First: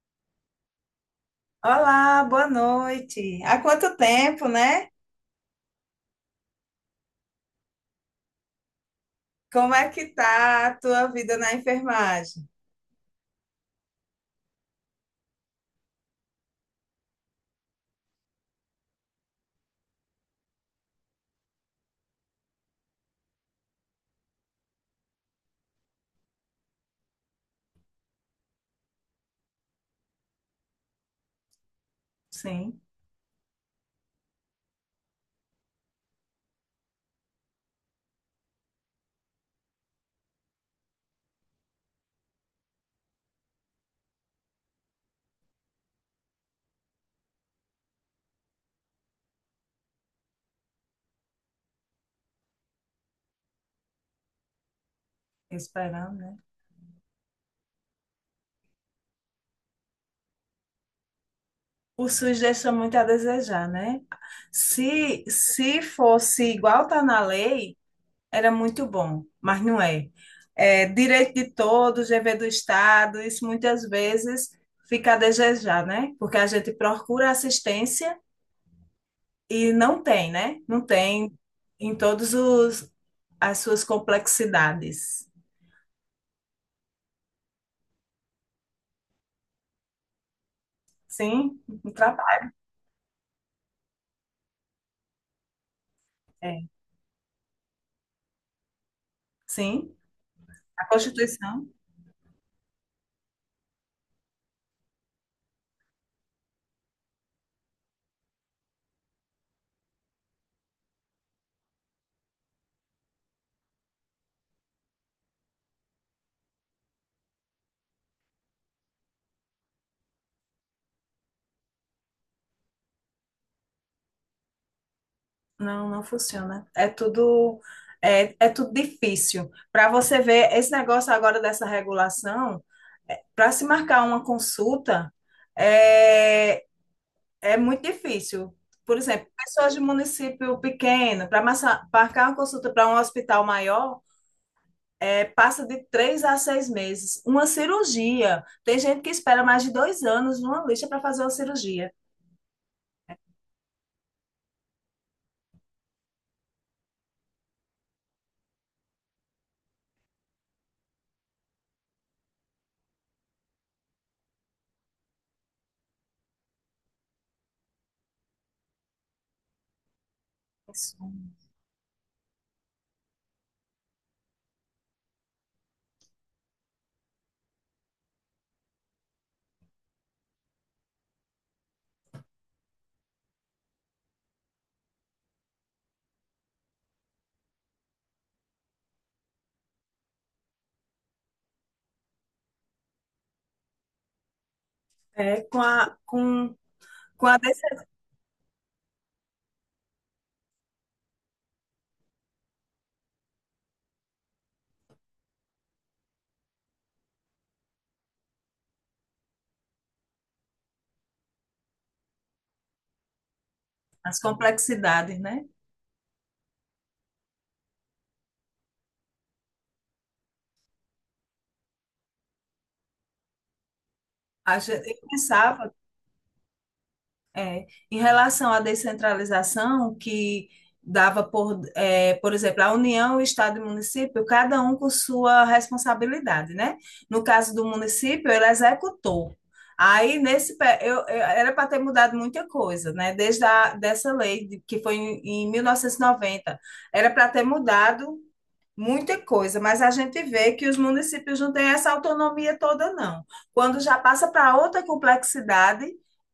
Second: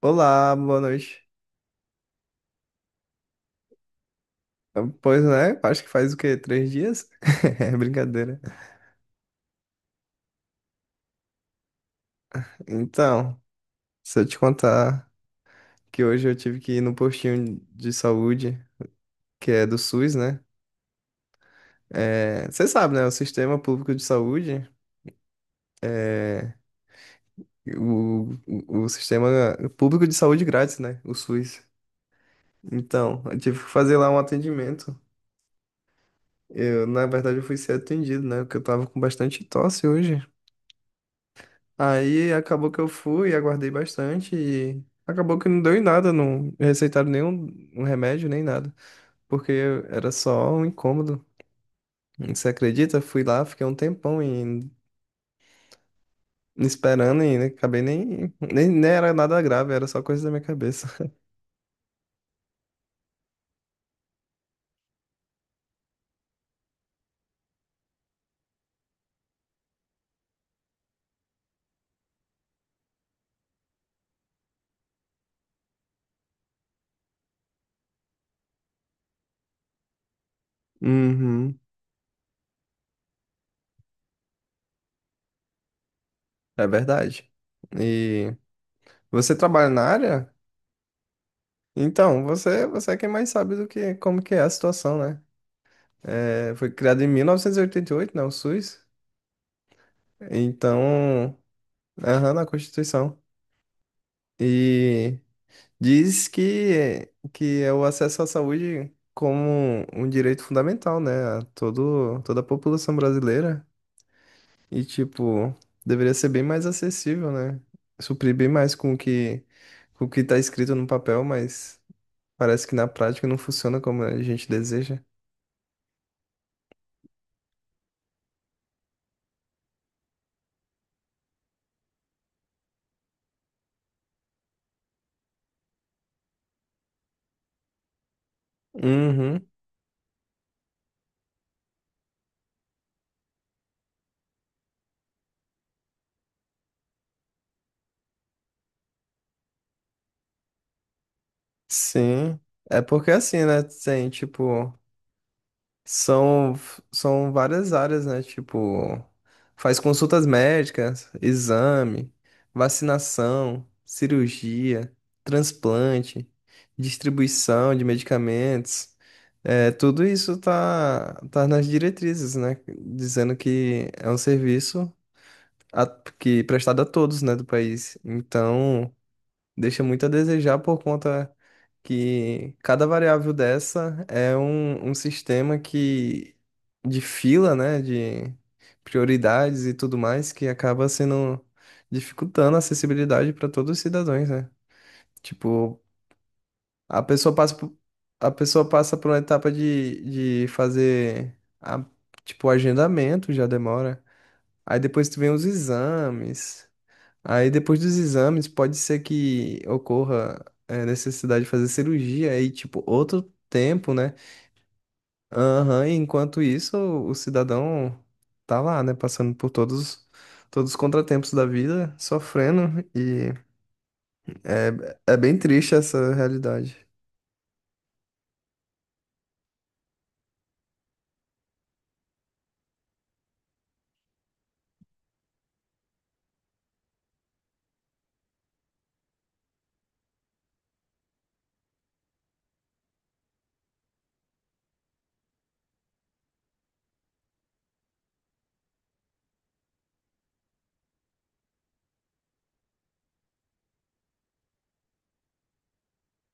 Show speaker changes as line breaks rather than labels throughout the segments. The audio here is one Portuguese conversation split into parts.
Olá, boa noite.
Olá, boa noite. Há quanto tempo, né?
Pois né, acho que faz o quê? Três dias? É brincadeira.
Como é que tá a tua vida na enfermagem?
Então, se eu te contar que hoje eu tive que ir no postinho de saúde, que é do SUS, né? É, você sabe, né? O sistema público de saúde, o sistema público de saúde grátis, né? O SUS.
Sim,
Então, eu tive que fazer lá um atendimento. Eu, na verdade, eu fui ser atendido, né? Porque eu tava com bastante tosse hoje. Aí acabou que eu fui, aguardei bastante e acabou que não deu em nada, não receitaram nenhum um remédio nem nada, porque era só um incômodo. Você acredita? Fui lá, fiquei um tempão e
esperando, né?
esperando e acabei nem era nada grave, era só coisa da minha cabeça.
O SUS deixa muito a desejar, né? Se fosse igual tá na lei, era muito bom, mas não é. É direito de todos, dever do Estado, isso muitas vezes fica a desejar, né? Porque a gente procura assistência e não tem, né? Não tem
Uhum,
em todos os as suas complexidades.
é verdade. E você trabalha na área?
Sim,
Então,
ultrapassa.
você é quem mais sabe do que como que é a situação, né? É,
É.
foi criado em 1988, né, o SUS.
Sim, a
Então,
Constituição
aham, na Constituição. E diz que é o acesso à saúde como um direito fundamental, né? A todo, toda a população brasileira. E, tipo, deveria ser bem mais acessível, né? Suprir bem mais com o que tá escrito no papel, mas parece que na prática não funciona como a gente deseja.
não funciona. É tudo é tudo difícil. Para você ver esse negócio agora dessa regulação, para se marcar uma consulta é, é muito difícil. Por exemplo,
Uhum,
pessoas de município pequeno, para marcar uma consulta para um hospital maior, é, passa de três a seis meses. Uma cirurgia. Tem gente que espera mais de dois anos numa lista para fazer uma cirurgia.
sim. É porque assim, né? Tem, tipo. São, são várias áreas, né? Tipo, faz consultas médicas, exame, vacinação, cirurgia, transplante, distribuição de medicamentos. É, tudo isso
Isso.
tá, tá nas diretrizes, né? Dizendo que é um serviço a- que é prestado a todos, né, do país. Então, deixa muito a desejar por conta que cada variável dessa é um, um sistema que de fila, né, de prioridades e tudo mais, que acaba sendo dificultando a acessibilidade para todos os cidadãos, né?
É, com
Tipo,
a, com,
a
com
pessoa
a
passa por,
dessas
a pessoa passa por uma etapa de fazer a, tipo, o agendamento já demora. Aí depois tu vem os exames. Aí depois dos exames, pode ser que ocorra é, necessidade de fazer cirurgia aí, tipo, outro tempo, né?
complexidades, né?
Aham, e enquanto isso, o cidadão tá lá, né? Passando por todos, todos os contratempos da vida, sofrendo, e
A gente,
é,
eu
é bem triste
pensava
essa realidade.
é, em relação à descentralização, que dava por, é, por exemplo, a União, o Estado e o município, cada um com sua responsabilidade, né? No caso do município, ele executou. Aí, nesse, era para ter mudado muita coisa, né? Desde a, dessa lei que foi em 1990, era para ter mudado muita coisa, mas a gente vê que os municípios não têm essa autonomia toda, não. Quando já passa para outra complexidade,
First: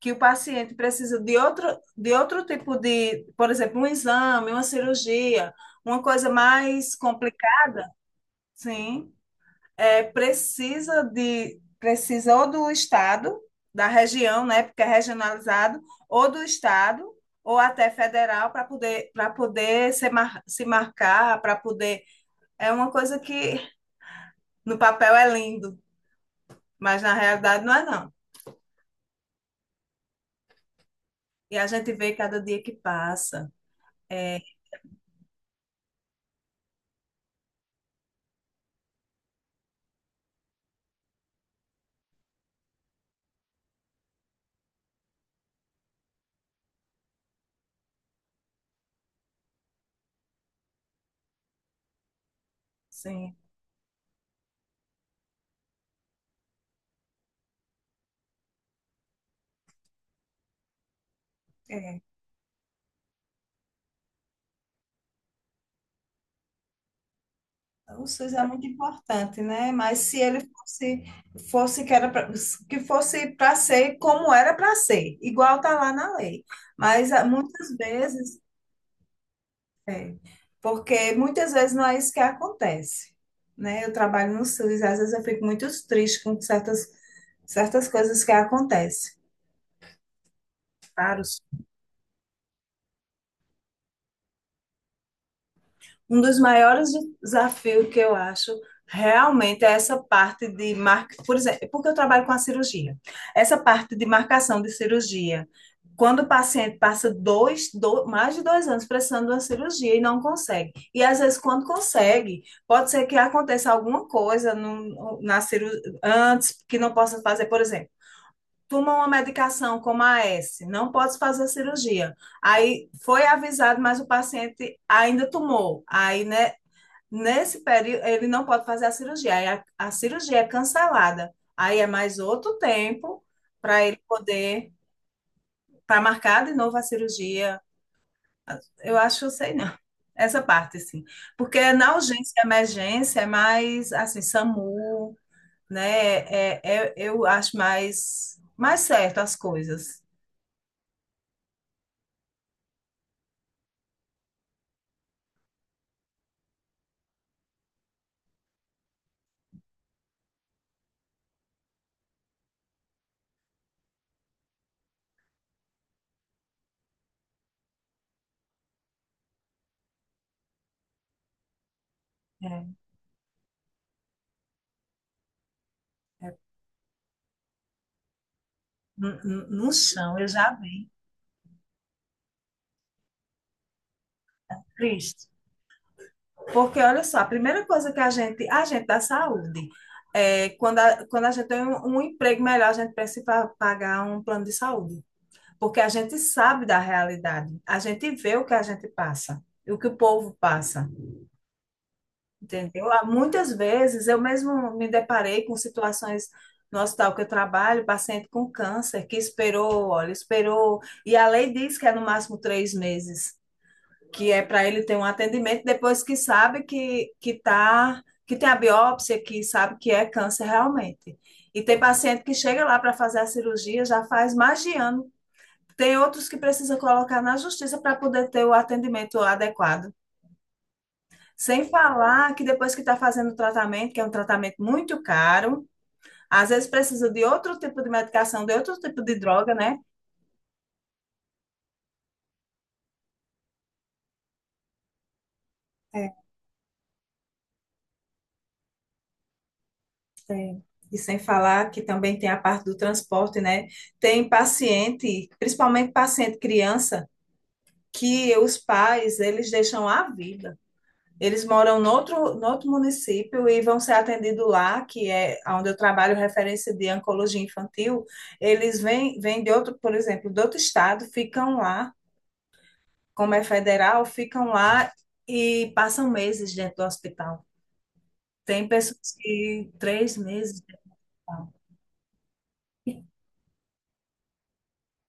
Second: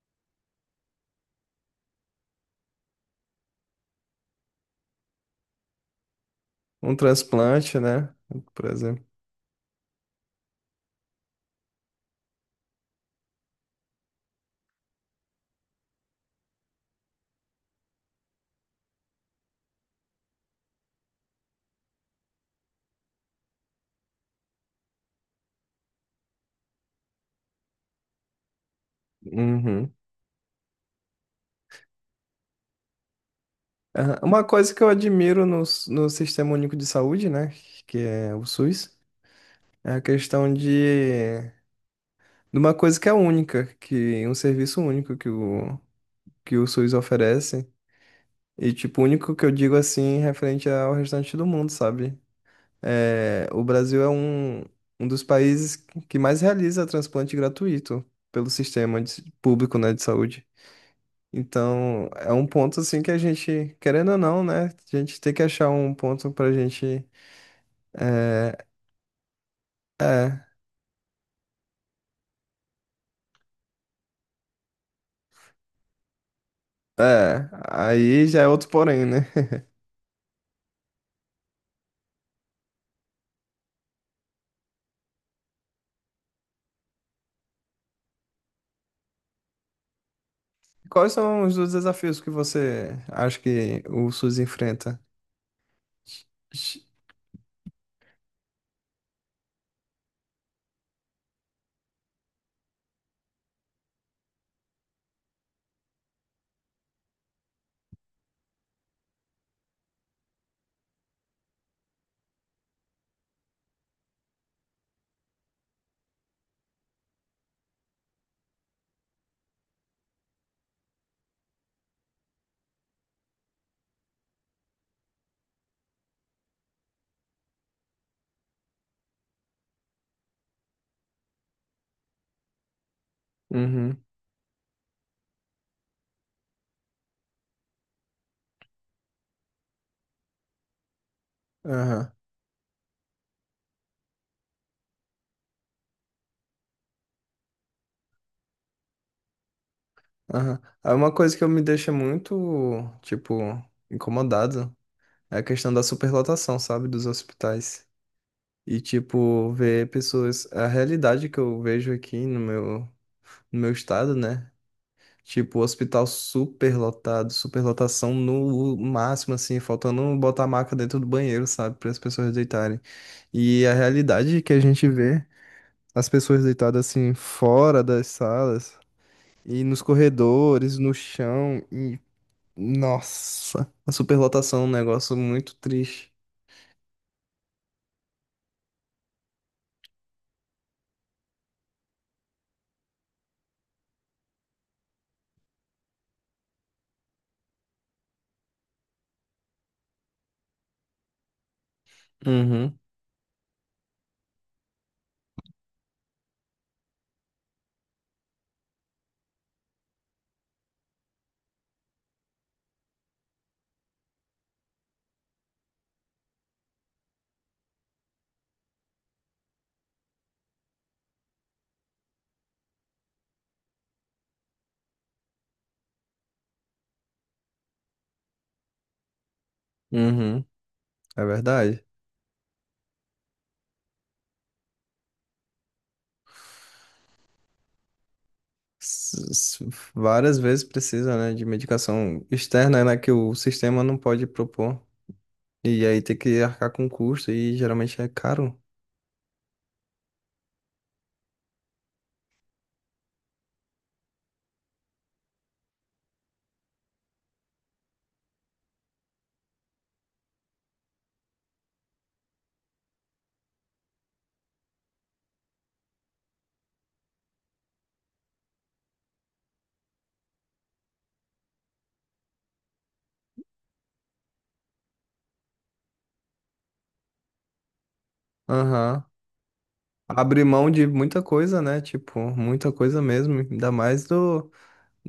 que o paciente precisa de outro tipo de, por exemplo, um exame, uma cirurgia, uma coisa mais
Um transplante,
complicada,
né? Por exemplo.
sim, é, precisa de, precisa ou do estado, da região, né, porque é regionalizado, ou do estado, ou até federal, para poder, se marcar, para poder é uma coisa que no papel é lindo, mas na realidade não é não.
Uhum.
E a gente vê cada dia que passa.
Aham.
É,
Uma coisa que eu admiro no, no Sistema Único de Saúde, né? Que é o SUS, é a questão de uma coisa que é única, que um serviço único que o SUS oferece. E, tipo, único que eu digo assim, referente ao restante do mundo, sabe?
sim,
É, o Brasil é um, um dos países que mais realiza transplante gratuito pelo público, né, de saúde.
é.
Então, é um ponto, assim, que a gente, querendo ou não, né, a gente tem que achar um ponto pra gente.
O SUS é muito
É,
importante, né? Mas se ele
é,
fosse, fosse que era pra, que fosse para ser como era para ser, igual tá lá na lei. Mas ah,
é.
muitas
Aí
vezes,
já é outro porém, né?
é, porque muitas vezes não é isso que acontece, né? Eu trabalho no SUS, às vezes eu fico muito triste com certas coisas que acontecem.
Quais
Para Claro,
são os dois desafios que você acha que o SUS enfrenta?
um dos
Ixi,
maiores desafios que eu acho realmente é essa parte de marca, por exemplo, porque eu trabalho com a cirurgia. Essa parte de marcação de cirurgia. Quando o paciente passa mais de dois anos precisando de uma cirurgia e não consegue. E às vezes, quando consegue, pode ser que aconteça alguma coisa no, na ciru, antes que não possa fazer, por exemplo. Toma uma medicação como a S, não pode fazer a cirurgia. Aí foi avisado, mas o paciente ainda tomou. Aí, né, nesse período, ele não pode fazer a cirurgia. Aí a cirurgia é cancelada. Aí é mais outro tempo para ele
uhum,
poder, para marcar de novo a cirurgia. Eu acho, eu sei não. Essa parte, assim. Porque na
aham,
urgência e emergência é mais, assim, SAMU, né? Eu acho mais, mais certo as coisas.
aham. Uma coisa que eu me deixa muito, tipo, incomodado é a questão da superlotação, sabe, dos hospitais. E, tipo, ver pessoas... A realidade que eu vejo aqui no meu, no meu estado, né? Tipo, hospital superlotado, superlotação no máximo, assim, faltando botar a maca dentro do banheiro, sabe, para as pessoas
É,
deitarem. E a realidade que a gente vê as
é,
pessoas deitadas assim fora das salas
no, no
e
no
nos
chão, eu já
corredores,
vi.
no chão e nossa, a superlotação é um negócio
Triste.
muito triste.
Porque, olha só, a primeira coisa que a gente da saúde, é, quando, a, quando a gente tem um, um emprego melhor, a gente precisa pagar um plano de saúde. Porque a gente sabe da realidade, a gente vê o que a gente passa, e o que o povo passa,
Uhum,
entendeu? Há muitas vezes eu mesmo me deparei com situações no hospital que eu trabalho, paciente com câncer, que esperou, olha, esperou, e a lei diz que é no máximo três meses que é para ele ter um atendimento depois que sabe que, tá, que tem a biópsia, que sabe que é câncer realmente. E tem paciente que chega lá para fazer a cirurgia, já faz mais de ano. Tem outros que precisa colocar na justiça para poder ter o atendimento adequado.
uhum, é
Sem
verdade.
falar que depois que está fazendo o tratamento, que é um tratamento muito caro, às vezes precisa de outro tipo de medicação, de outro tipo de droga,
S- s-
né?
Várias vezes precisa, né, de medicação externa, né, que o sistema não pode propor. E aí tem
É.
que arcar com custo e geralmente é caro.
Tem. E sem falar que também tem a parte do transporte, né? Tem paciente, principalmente paciente criança, que os pais, eles deixam a vida. Eles moram no outro, no outro município e vão ser atendidos lá, que é onde eu trabalho, referência de oncologia infantil. Eles vêm de outro, por exemplo, de outro estado, ficam lá, como é federal, ficam lá e passam meses dentro do hospital. Tem
Aham.
pessoas que três
Abre
meses. E
mão de muita
tal.
coisa, né? Tipo, muita coisa mesmo. Ainda mais do,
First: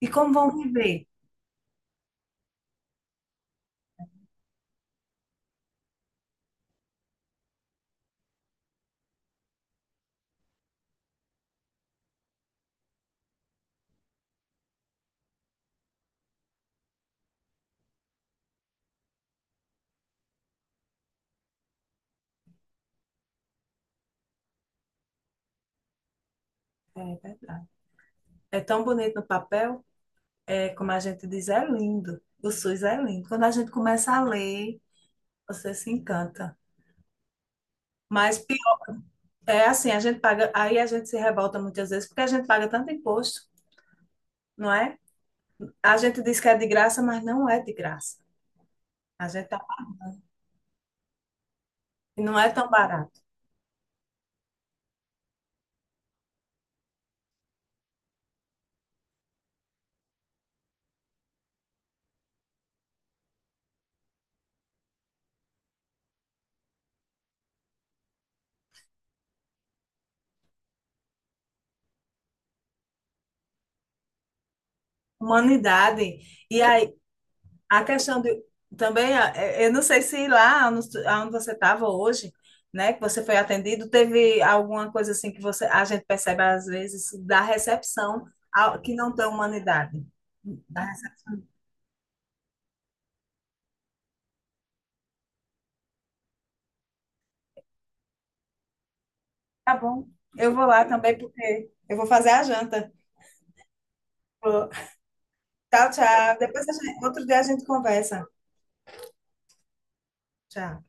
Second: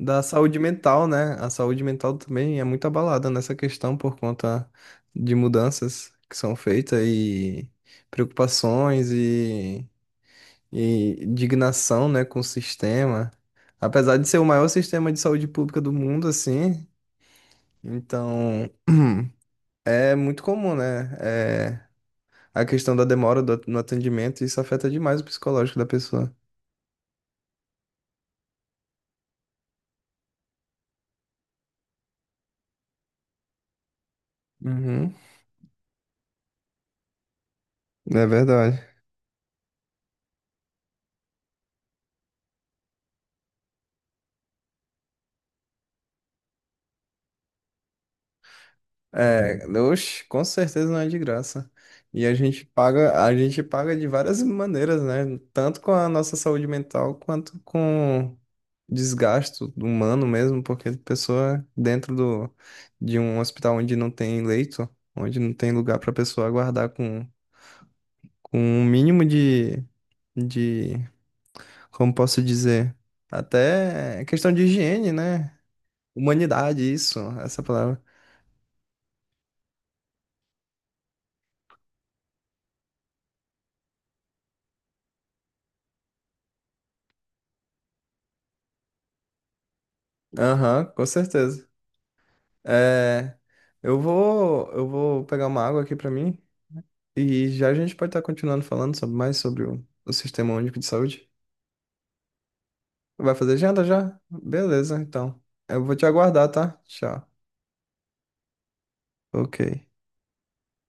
E como vão
saúde mental,
viver?
né? A saúde mental também é muito abalada nessa questão por conta de mudanças que são feitas e preocupações e indignação, né, com o sistema. Apesar de ser o maior sistema de saúde pública do mundo, assim, então é muito comum, né? É, a questão da demora no atendimento, isso afeta demais o psicológico da pessoa.
É verdade. É tão bonito no papel, é como a gente diz, é lindo. O SUS é lindo. Quando a gente começa a ler,
Uhum,
você se encanta.
é
Mas pior,
verdade.
é assim, a gente paga, aí a gente se revolta muitas vezes porque a gente paga tanto imposto, não é? A gente diz que é de graça, mas não é de graça. A gente tá-
É, oxe, com certeza não é de graça. E
não é tão barato.
a gente paga de várias maneiras, né? Tanto com a nossa saúde mental quanto com desgasto humano mesmo, porque pessoa dentro do, de um hospital onde não tem leito, onde não tem lugar para pessoa aguardar com um mínimo de, como posso dizer, até questão de higiene, né?
Humanidade. E
Humanidade,
aí,
isso, essa
a
palavra.
questão de também, eu não sei se lá onde onde você estava hoje, né, que você foi atendido, teve alguma coisa assim que você, a gente percebe às vezes da recepção que não tem humanidade. Da
Aham,
rece-
com certeza. É, eu vou pegar uma água aqui pra mim e já a gente pode estar continuando falando mais sobre
Tá bom.
o Sistema
Eu vou
Único
lá
de
também
Saúde.
porque eu vou fazer a janta.
Vai fazer agenda já?
Vou.
Beleza, então. Eu
Tchau,
vou te
tchau.
aguardar, tá? Tchau.
Outro dia a gente conversa.
Ok.
Tchau.